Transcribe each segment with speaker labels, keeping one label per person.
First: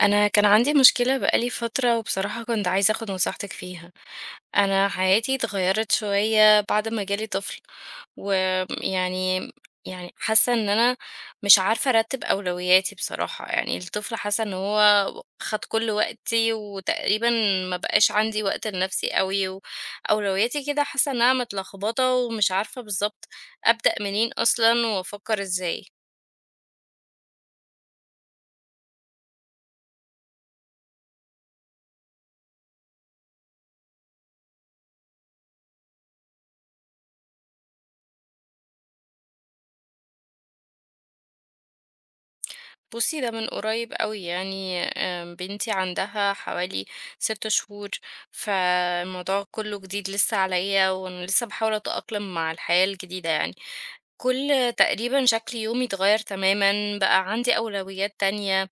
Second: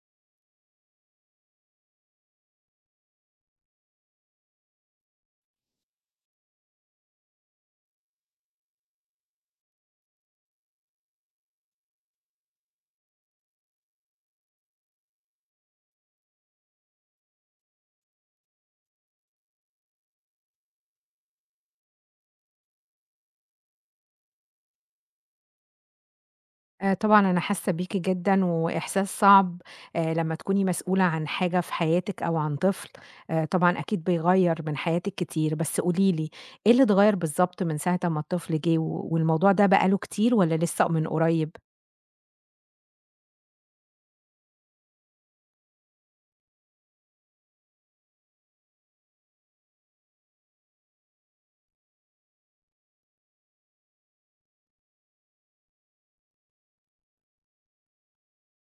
Speaker 1: أنا كان عندي مشكلة بقالي فترة وبصراحة كنت عايزة أخد نصيحتك فيها، أنا حياتي اتغيرت شوية بعد ما جالي طفل، ويعني حاسة إن أنا مش عارفة أرتب أولوياتي بصراحة، يعني الطفل حاسة إن هو خد كل وقتي وتقريبا ما بقاش عندي وقت لنفسي أوي، وأولوياتي كده حاسة إنها متلخبطة ومش عارفة بالظبط أبدأ منين أصلا وأفكر إزاي.
Speaker 2: طبعًا أنا حاسة بيكِ جدًا، وإحساس صعب لمّا تكوني مسؤولة عن حاجة في حياتِك أو عن طفل، طبعًا أكيد بيغيّر من حياتِك كتير، بس قولي لي إيه اللي اتغيّر بالضبط من ساعة أمّا الطفل جِه، والموضوع ده بقى له كتير والّا لسه من قريب؟
Speaker 1: بُصّي، ده من قريب أوي يعني بنتي عندها حوالي 6 شهور، فالموضوع كلّه جديد لسه عليَّ، وأنا لسه باحاول أتأقلم مع الحياة الجديدة يعني. كل تقريبًا شكل يومي اتغيّر تمامًا، بقى عندي أولويات تانية.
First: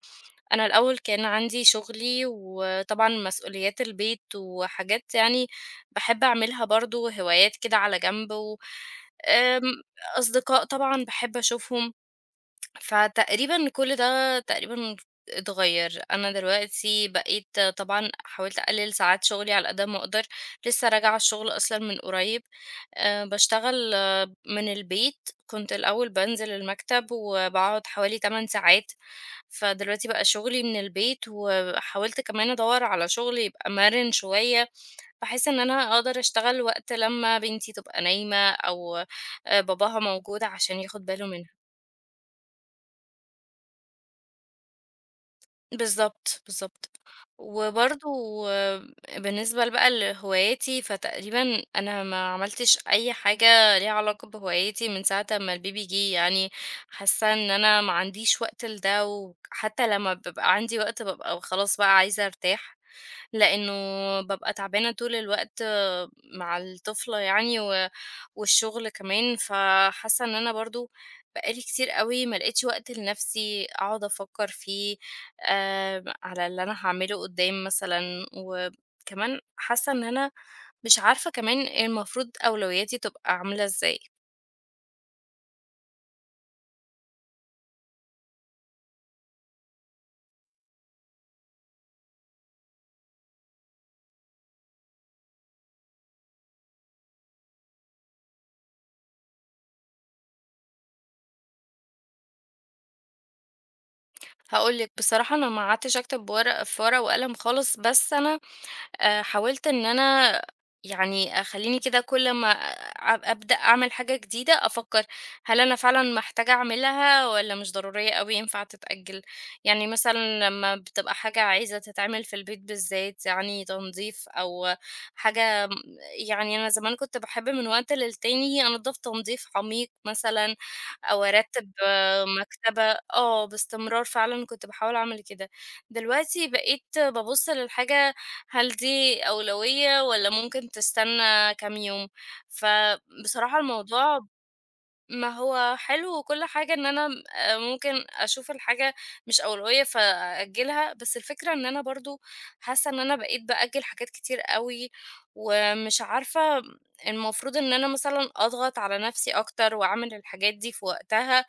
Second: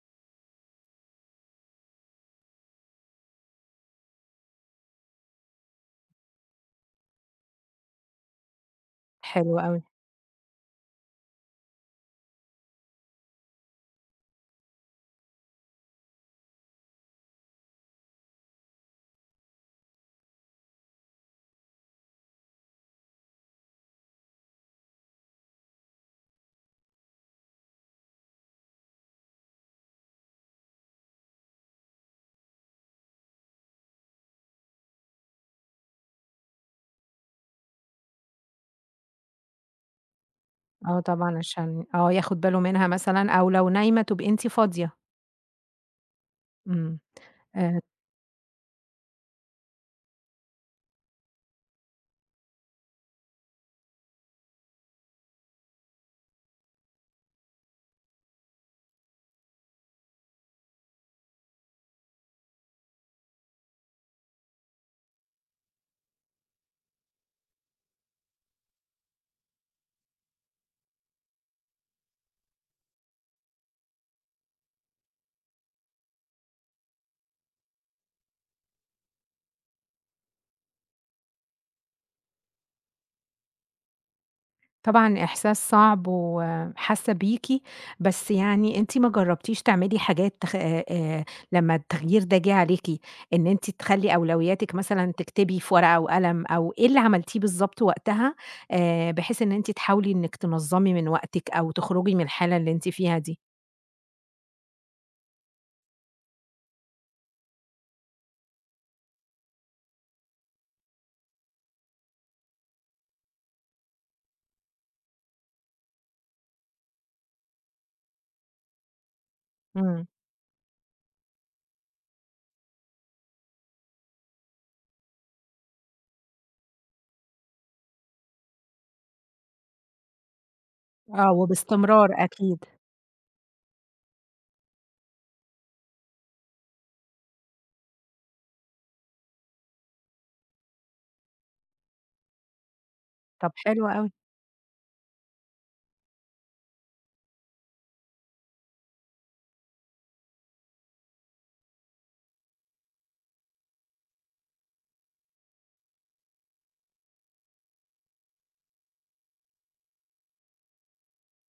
Speaker 1: أنا الأول كان عندي شغلي، وطبعًا مسؤوليات البيت، وحاجات يعني باحب أعملها برضه، هوايات كده على جنب، و
Speaker 2: حلو
Speaker 1: آمم،
Speaker 2: أوي،
Speaker 1: أصدقاء طبعًا باحب أشوفهم. فتقريبًا كل ده تقريبًا اتغيّر، أنا دلوقتي بقيت طبعًا حاولت أقلِّل ساعات شغلي على قد ما أقدر، لسه راجعة الشغل أصلًا من قريب، باشتغل من البيت، كنت الأول بانزل المكتب وباقعد حوالي 8 ساعات، فدلوقتي بقى شغلي من البيت، وحاولت كمان أدوّر على شغل يبقى مَرِن شوية، بحيث إن أنا أقدر أشتغل وقت لمّا بنتي تبقى نايمة أو باباها موجود عشان
Speaker 2: آه
Speaker 1: ياخد باله
Speaker 2: طبعًا
Speaker 1: منها.
Speaker 2: عشان آه ياخد باله منها مثلًا، أو لو نايمة تبقي أنتِ فاضية،
Speaker 1: بالضبط، بالضبط.
Speaker 2: إمم. آآ
Speaker 1: وبرضه بالنسبة بقى لهواياتي، فتقريبًا أنا ما عملتش أي حاجة ليها علاقة بهوايتي من ساعة أمّا الBaby جِه، يعني حاسة إن أنا ما عنديش وقت لده، وحتى لمّا بيبقى عندي وقت بابقى خلاص بقى عايزة أرتاح. لأنه بابقى تعبانة طول الوقت مع الطفلة يعني والشغل كمان، فحاسة إن أنا برضه بقى لي كتير أوي ما لقيتش وقت لنفسي أقعد أفكّر فيه على اللي أنا هاعمله قدّام مثلًا، وكمان حاسة إن أنا مش عارفة كمان المفروض أولوياتي تبقى عاملة إزاي.
Speaker 2: طبعًا إحساس صعب وحاسة بيكِ، بس يعني أنتِ ما جربتيش تعملي حاجات تخ لمّا التغيير ده جِه عليكِ، إن أنتِ تخلّي أولوياتِك مثلًا تكتبي في ورقة وقلم أو إيه اللي عملتيه بالضبط وقتها، بحيث إن أنتِ تحاولي إنِك تنظّمي من وقتِك أو تخرجي من الحالة اللي أنتِ فيها دي؟
Speaker 1: هاقول لك بصراحة أنا ما قعدتش أكتب في ورقة وقلم خالص، بس أنا حاولت إن أنا يعني أخلّيني كده كل ما أبدأ أعمل حاجة جديدة أفكّر هل أنا فعلًا محتاجة أعملها والّا مش ضرورية أوي ينفع تتأجّل؟ يعني
Speaker 2: إمم،
Speaker 1: مثلًا لمّا بتبقى حاجة عايزة تتعمل في البيت بالذات، يعني تنضيف أو حاجة يعني أنا زمان كنت باحب من وقت للتاني أنضّف تنضيف عميق مثلًا أو
Speaker 2: آه.
Speaker 1: أرتّب
Speaker 2: وباستمرار أكيد،
Speaker 1: مكتبة باستمرار فعلًا كنت باحاول أعمل كده. دلوقتي بقيت بابُص للحاجة هل دي أولوية والّا ممكن تستنى كام يوم؟
Speaker 2: طب
Speaker 1: فبصراحة
Speaker 2: حلو أوي.
Speaker 1: الموضوع ما هو حلو وكل حاجة إن أنا م ممكن أشوف الحاجة مش أولوية فأأجلها، بس الفكرة إن أنا برضه حاسة إن أنا بقيت بأجل حاجات كتير أوي، ومش عارفة المفروض إن أنا مثلًا أضغط على نفسي أكتر وأعمل الحاجات دي في وقتها،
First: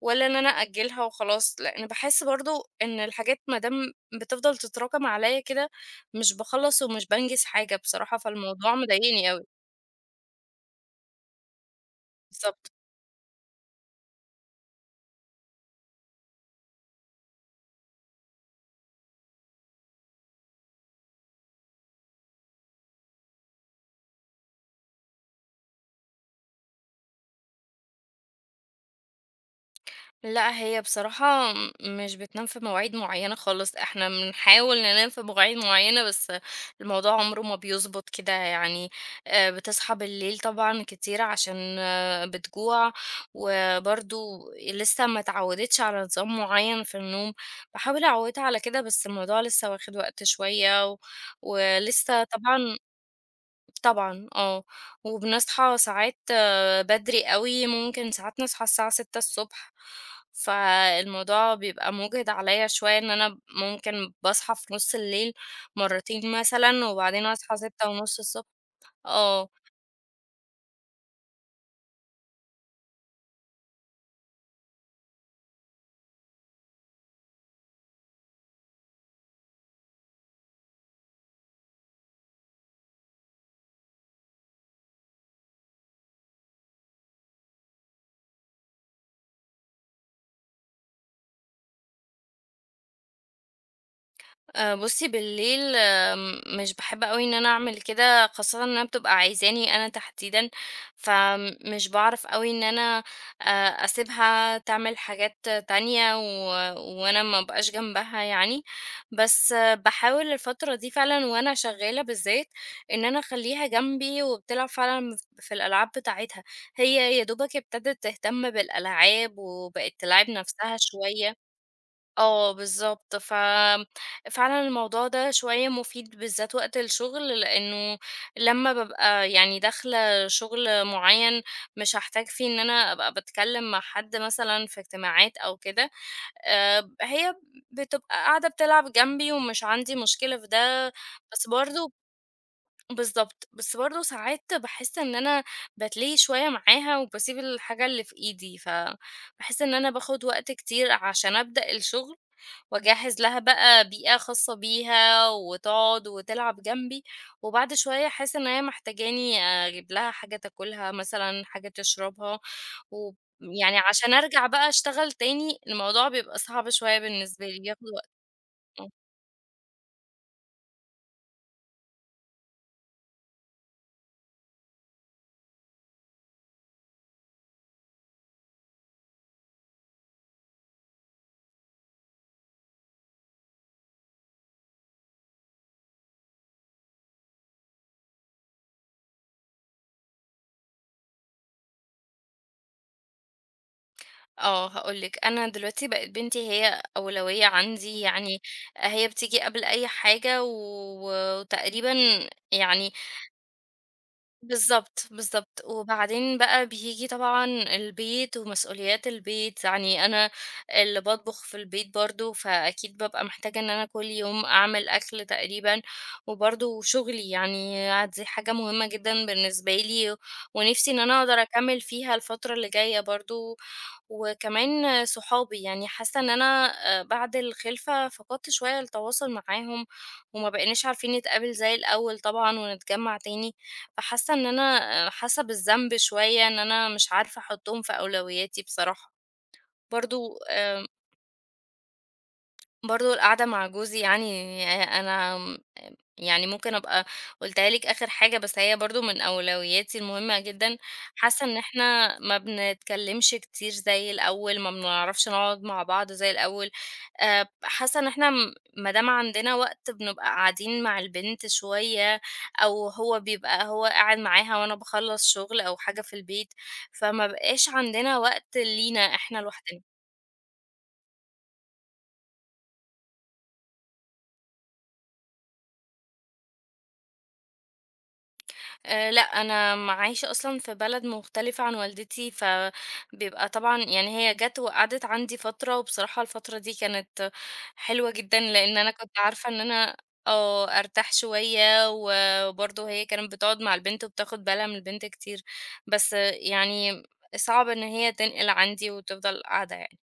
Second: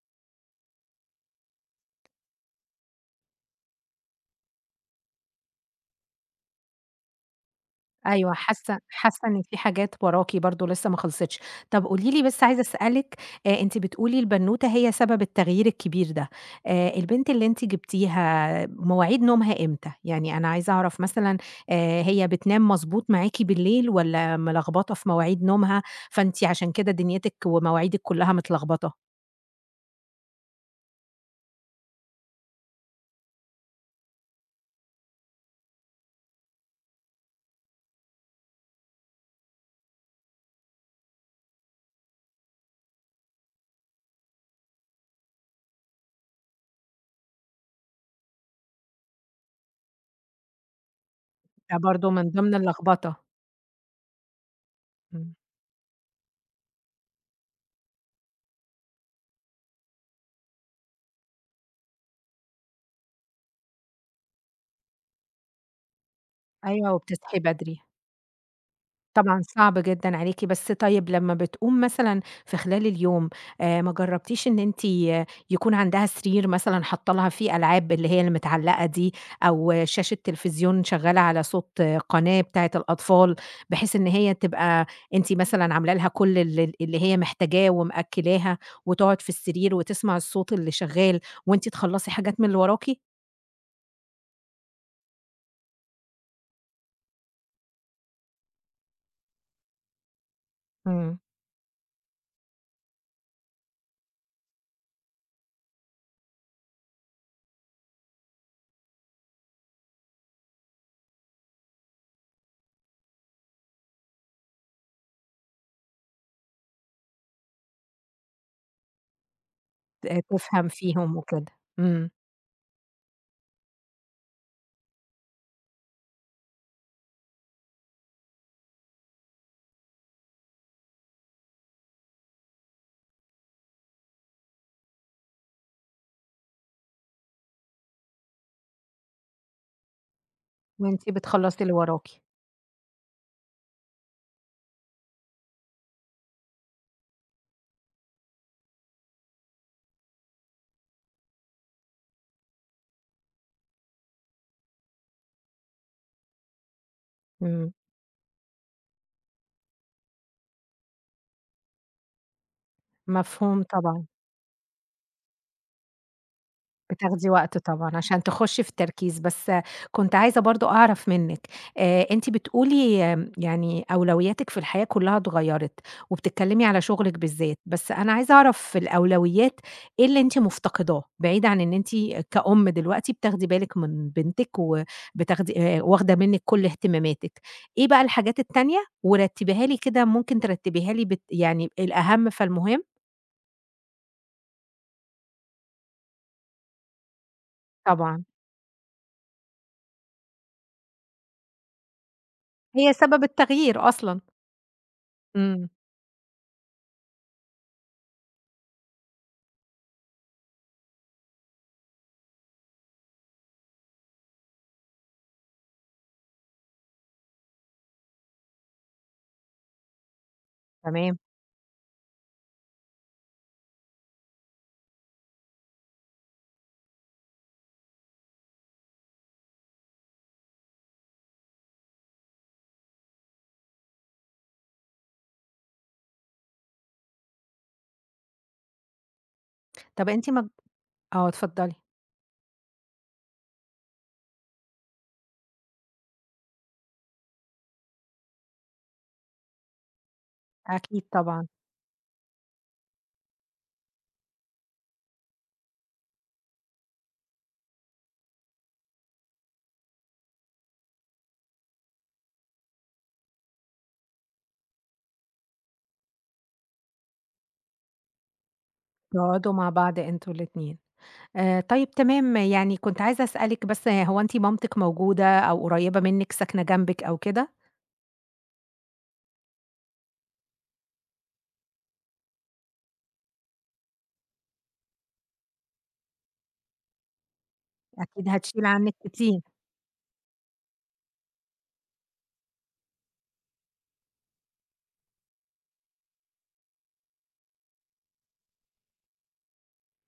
Speaker 1: ولا إن أنا أأجّلها وخلاص، لإن باحس برضه إن الحاجات ما دام بتفضل تتراكم عليَّ كده، مش باخلّص ومش بانجز حاجة بصراحة،
Speaker 2: أيوه،
Speaker 1: فالموضوع
Speaker 2: حاسة
Speaker 1: مضايقني
Speaker 2: إن
Speaker 1: أوي.
Speaker 2: في حاجات وراكِ برضه لسه ما خلصتش. طب قولي لي بس عايزة
Speaker 1: بالضبط.
Speaker 2: أسألِك أنتِ بتقولي البنوتة هي سبب التغيير الكبير ده، البنت اللي أنتِ جبتيها مواعيد نومها إمتى؟ يعني أنا عايزة أعرف مثلًا هي بتنام مضبوط معاكِ بالليل والّا ملخبطة في مواعيد نومها، فأنتِ عشان كده دنيتِك ومواعيدِك كلها متلخبطة؟
Speaker 1: لأ، هي بصراحة مش بتنام في مواعيد معيّنة خالص، إحنا بنحاول ننام في مواعيد معيّنة، بس الموضوع عمره ما بيضبط كده يعني، بتصحى بالليل طبعًا كتير عشان بتجوع، وبرضه لسه ما اتعوّدتش على نظام معيّن في النوم، باحاول أعوّدها على كده، بس الموضوع لسه واخد وقت شوية، و
Speaker 2: ده برضه
Speaker 1: ولسه
Speaker 2: من ضمن
Speaker 1: طبعًا
Speaker 2: اللخبطة.
Speaker 1: طبعًا
Speaker 2: إمم،
Speaker 1: وبنصحى ساعات بدري أوي، ممكن ساعات نصحى الساعة 6:00 ص، فالموضوع بيبقى مُجهِد عليَّ شوية إن أنا ممكن باصحى في نُص الليل مرّتين مثلًا،
Speaker 2: أيوه
Speaker 1: وبعدين
Speaker 2: وبتصحي
Speaker 1: أصحى
Speaker 2: بدري.
Speaker 1: 6:30 ص
Speaker 2: طبعًا
Speaker 1: آه.
Speaker 2: صعب جدًا عليكِ، بس طيب لمّا بتقوم مثلًا في خلال اليوم، ما جرّبتيش إن أنتِ يكون عندها سرير مثلًا حاطة لها فيه ألعاب اللي هي المتعلقة دي، أو آه، شاشة تلفزيون شغّالة على صوت آه، قناة بتاعة الأطفال، بحيث إن هي تبقى أنتِ مثلًا عاملة لها كل اللي هي محتاجاه ومأكّلاها، وتقعد في السرير وتسمع الصوت اللي شغّال، وأنتِ تخلّصي حاجات من اللي وراكِ؟
Speaker 1: بُصّي بالليل مش باحب أوي إن أنا أعمل كده، خاصةً إنها بتبقى عايزاني أنا تحديدًا،
Speaker 2: إمم.
Speaker 1: فمش باعرف أوي إن أنا أسيبها تعمل حاجات تانية وأنا ما ابقاش جنبها يعني، بس باحاول الفترة دي فعلًا وأنا شغالة بالذات، إن أنا أخلّيها جنبي وبتلعب فعلًا في الألعاب بتاعتها، هي يا دوبك ابتدت تهتم بالألعاب وبقت
Speaker 2: ت
Speaker 1: تلاعب
Speaker 2: تفهم
Speaker 1: نفسها
Speaker 2: فيهم
Speaker 1: شوية.
Speaker 2: وكده، إمم،
Speaker 1: آه بالضبط، فعلًا الموضوع ده شوية مفيد بالذات وقت الشغل، لإنه لمّا بابقى يعني داخلة شغل معيّن مش هاحتاج فيه إن أنا أبقى باتكلّم مع حد مثلًا في اجتماعات أو كده، هي بتبقى قاعدة بتلعب جنبي ومش عندي مشكلة في ده،
Speaker 2: وأنتِ
Speaker 1: بس
Speaker 2: بتخلّصي اللي
Speaker 1: برضه
Speaker 2: وراكِ،
Speaker 1: بالضبط، بس برضه ساعات باحس إن أنا باتلهي شوية معاها وباسيب الحاجة اللي في إيدي، فباحس إن أنا باخد وقت كتير عشان أبدأ الشغل وأجهّز لها بقى بيئة خاصة بيها وتقعد وتلعب جنبي،
Speaker 2: إمم.
Speaker 1: وبعد شوية أحس إن هي محتاجاني أجيب لها حاجة تاكلها مثلًا، حاجة تشربها، وب
Speaker 2: مفهوم
Speaker 1: يعني
Speaker 2: طبعًا،
Speaker 1: عشان أرجع بقى أشتغل تاني الموضوع بيبقى صعب شوية
Speaker 2: بتاخدي
Speaker 1: بالنسبة
Speaker 2: وقت
Speaker 1: لي، بياخد
Speaker 2: طبعًا
Speaker 1: وقت
Speaker 2: عشان تخشي في
Speaker 1: آه.
Speaker 2: التركيز، بس كنت عايزة برضه أعرف منِّك أنتِ بتقولي يعني أولوياتِك في الحياة كلها اتغيّرت، وبتتكلمي على شغلِك بالذات، بس أنا عايزة أعرف في الأولويات إيه اللي أنتِ مفتقداه؟ بعيد عن إن أنتِ كأم دلوقتي بتاخدي بالِك من بنتِك وبتاخدي واخدة منِّك كل اهتماماتِك، إيه بقى الحاجات التانية؟ ورتّبيها لي كده ممكن ترتّبيها لي يعني الأهم فالمهم؟
Speaker 1: آه، هاقول لِك، أنا دلوقتي بقت بنتي هي أولوية عندي،
Speaker 2: طبعًا،
Speaker 1: يعني هي بتيجي قبل أي حاجة وتقريبًا يعني
Speaker 2: هي سبب التغيير أصلًا.
Speaker 1: بالضبط، بالضبط.
Speaker 2: إمم،
Speaker 1: وبعدين بقى بييجي طبعًا البيت ومسؤوليات البيت، يعني أنا اللي باطبخ في البيت برضه، فأكيد بابقى محتاجة إن أنا كل يوم أعمل أكل تقريبًا، وبرضه شغلي يعني دي حاجة مهمة جدًا بالنسبة لي، ونفسي إن
Speaker 2: تمام.
Speaker 1: أنا أقدر أكمّل فيها الفترة اللي جاية برضه، وكمان صحابي، يعني حاسة إن أنا بعد الخلفة فقدت شوية التواصل معاهم، وما بقيناش عارفين نتقابل زي الأول طبعًا ونتجمّع تاني. فحاسة إن أنا حاسة بالذنب شوية إن أنا مش عارفة أحطّهم في أولوياتي بصراحة.
Speaker 2: طَب أنتِ
Speaker 1: برضه
Speaker 2: ما ج
Speaker 1: آآ
Speaker 2: آه، اتفضلي.
Speaker 1: برضه القعدة مع جوزي يعني أنا يعني ممكن أبقى قُلتها لِك آخر حاجة، بس هي برضه من أولوياتي المهمة جدًا.
Speaker 2: أكيد
Speaker 1: حاسة
Speaker 2: طبعًا،
Speaker 1: إن إحنا ما بنتكلّمش كتير زي الأول، ما بنعرفش نقعد مع بعض زي الأول. حاسة إن إحنا ما دام عندنا وقت بنبقى قاعدين مع البنت شوية أو هو بيبقى هو قاعد معاها وأنا باخلّص شُغل أو حاجة في البيت، فما بقاش عندنا وقت لينا إحنا
Speaker 2: تقعدوا مع
Speaker 1: لوحدنا.
Speaker 2: بعض أنتم الاتنين. طيب تمام، يعني كنت عايزة أسألِك بس هو أنتِ مامتِك موجودة أو قريّبة منِّك، ساكنة جنبِك أو كده؟
Speaker 1: لأ، أنا عايشة أصلًا في بلد مختلفة عن والدتي، فبيبقى طبعًا يعني هي جات وقعدت عندي فترة، وبصراحة الفترة دي كانت حلوة
Speaker 2: أكيد
Speaker 1: جدًا،
Speaker 2: هتشيل
Speaker 1: لإن أنا
Speaker 2: عنِّك
Speaker 1: كنت
Speaker 2: كتير.
Speaker 1: عارفة إن أنا أرتاح شوية، وبرضه هي كانت بتقعد مع البنت وبتاخد بالها من البنت كتير، بس يعني صعب إن هي تنقل عندي وتفضل قاعدة يعني.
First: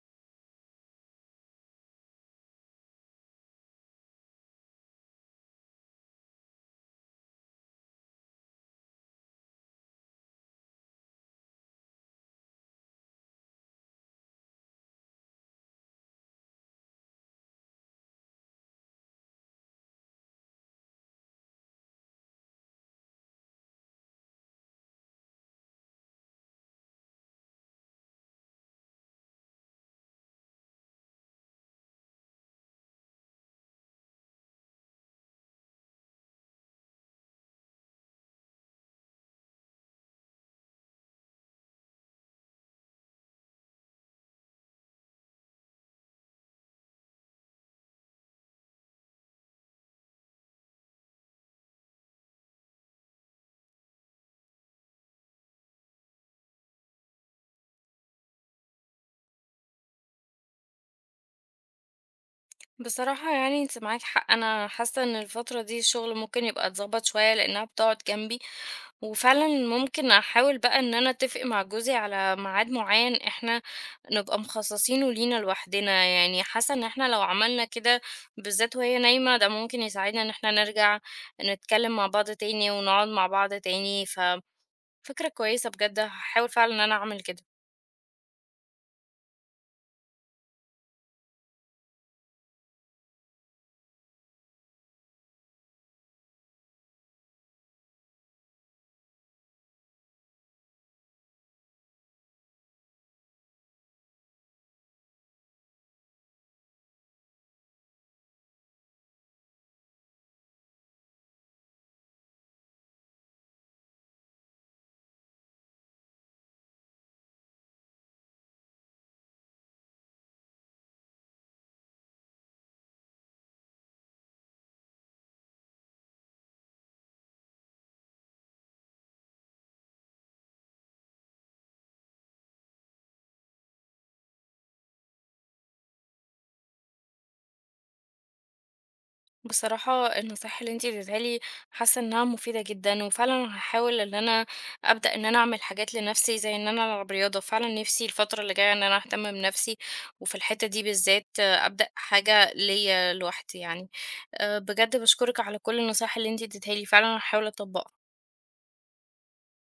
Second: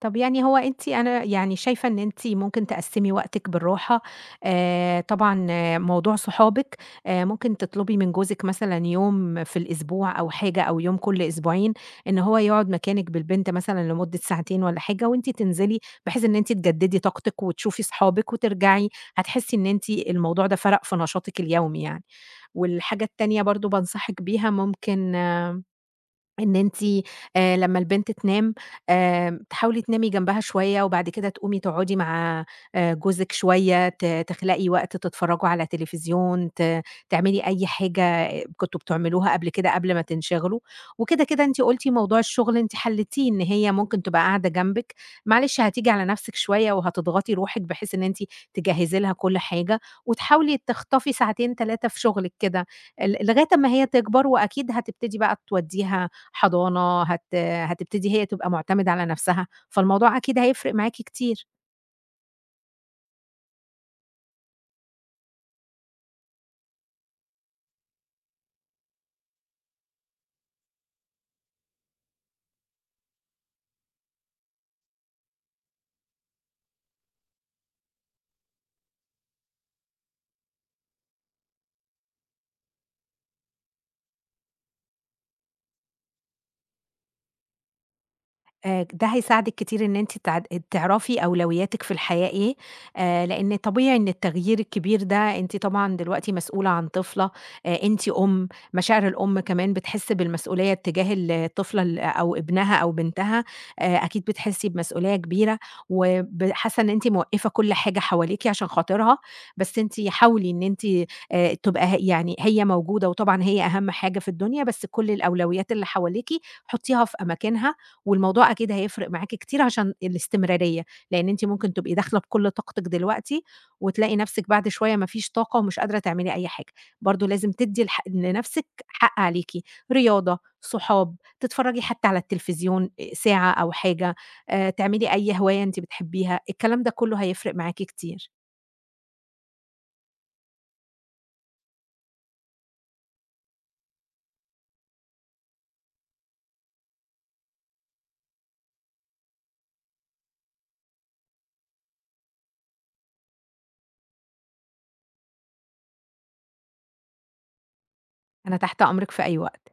Speaker 2: طب يعني هو أنتِ أنا يعني شايفة إن أنتِ ممكن تقسّمي وقتِك بالراحة، طبعًا آه، موضوع صحابِك ممكن تطلبي من جوزِك مثلًا يوم في الأسبوع أو حاجة أو يوم كل أسبوعين، إن هو يقعد مكانِك بالبنت مثلًا لمدة ساعتين والّا حاجة وأنتِ تنزلي، بحيث إن أنتِ تجددي طاقتِك وتشوفي صحابِك وترجعي، هتحسي إن أنتِ الموضوع ده فرق في نشاطِك اليومي يعني. والحاجة التانية برضه بانصحِك بيها ممكن آه إن أنتِ لمّا البنت تنام تحاولي تنامي جنبها شوية، وبعد كده تقومي تقعدي مع جوزِك شوية، تخلقي وقت تتفرّجوا على تليفزيون، تعملي أي حاجة كنتم بتعملوها قبل كده قبل ما تنشغلوا، وكده، أنتِ قُلتِ موضوع الشغل أنتِ حلّيتيه إن هي ممكن تبقى قاعدة جنبِك، معلش هتيجي على نَفْسِك شوية وهتضغطي روحِك بحيث إن أنتِ تجهّزي لها كل حاجة، وتحاولي تخطفي ساعتين 3 في شغلِك كده، لغاية أمّا هي تكبر، وأكيد هتبتدي بقى تودّيها حضانة هتبتدي هي تبقى معتمدة على نفسها، فالموضوع أكيد هيفرق معاكِ كتير.
Speaker 1: بصراحة يعني أنتِ معاك حق، أنا حاسة إن الفترة دي الشغل ممكن يبقى اتضبط شوية، لإنها بتقعد جنبي، وفعلًا ممكن أحاول بقى إن أنا أتفق مع جوزي على ميعاد معيّن إحنا نبقى مخصصينه لينا لوحدنا، يعني حاسة إن إحنا لو عملنا كده بالذات وهي نايمة، ده ممكن يساعدنا إن إحنا نرجع نتكلم مع بعض تاني ونقعد مع بعض تاني، ففكرة كويسة بجد هاحاول فعلًا إن أنا أعمل كده.
Speaker 2: ده هيساعدِك كتير إن أنتِ تعرفي أولوياتِك في الحياة إيه، لإن طبيعي إن التغيير الكبير ده أنتِ طبعًا دلوقتي مسؤولة عن طفلة، أنتِ أُم، مشاعر الأم كمان بتحس بالمسؤولية تجاه الطفلة ال أو ابنها أو بنتها، أكيد بتحسي بمسؤولية كبيرة، حاسة إن أنتِ موقّفة كل حاجة حواليكِ عشان خاطرها، بس أنتِ حاولي إن أنتِ تبقى ه يعني هي موجودة وطبعًا هي أهم حاجة في الدنيا، بس كل الأولويات اللي حواليكِ حطيها في أماكنها، والموضوع أكيد هيفرق معاكِ كتير عشان الاستمرارية، لإن أنتِ ممكن تبقي داخلة بكل طاقتِك دلوقتي، وتلاقي نفسِك بعد شوية ما فيش طاقة ومش قادرة تعملي أي حاجة، برضه لازم تدّي لنفسِك حق عليكِ، رياضة، صحاب، تتفرجي حتى على التلفزيون ساعة أو حاجة، تعملي أي هواية أنتِ بتحبيها، الكلام ده كله هيفرق معاكِ كتير.
Speaker 1: بصراحة النصايح اللي انتي اديتها لي حاسة انها مفيدة جدا وفعلا هحاول ان انا ابدأ ان انا اعمل حاجات لنفسي زي ان انا العب رياضة فعلا نفسي الفترة اللي جاية ان انا اهتم بنفسي وفي الحتة دي بالذات ابدأ حاجة ليا لوحدي يعني بجد بشكرك على كل النصايح اللي انتي اديتها لي فعلا هحاول اطبقها.
Speaker 2: أنا تحت أمرِك في أي وقت.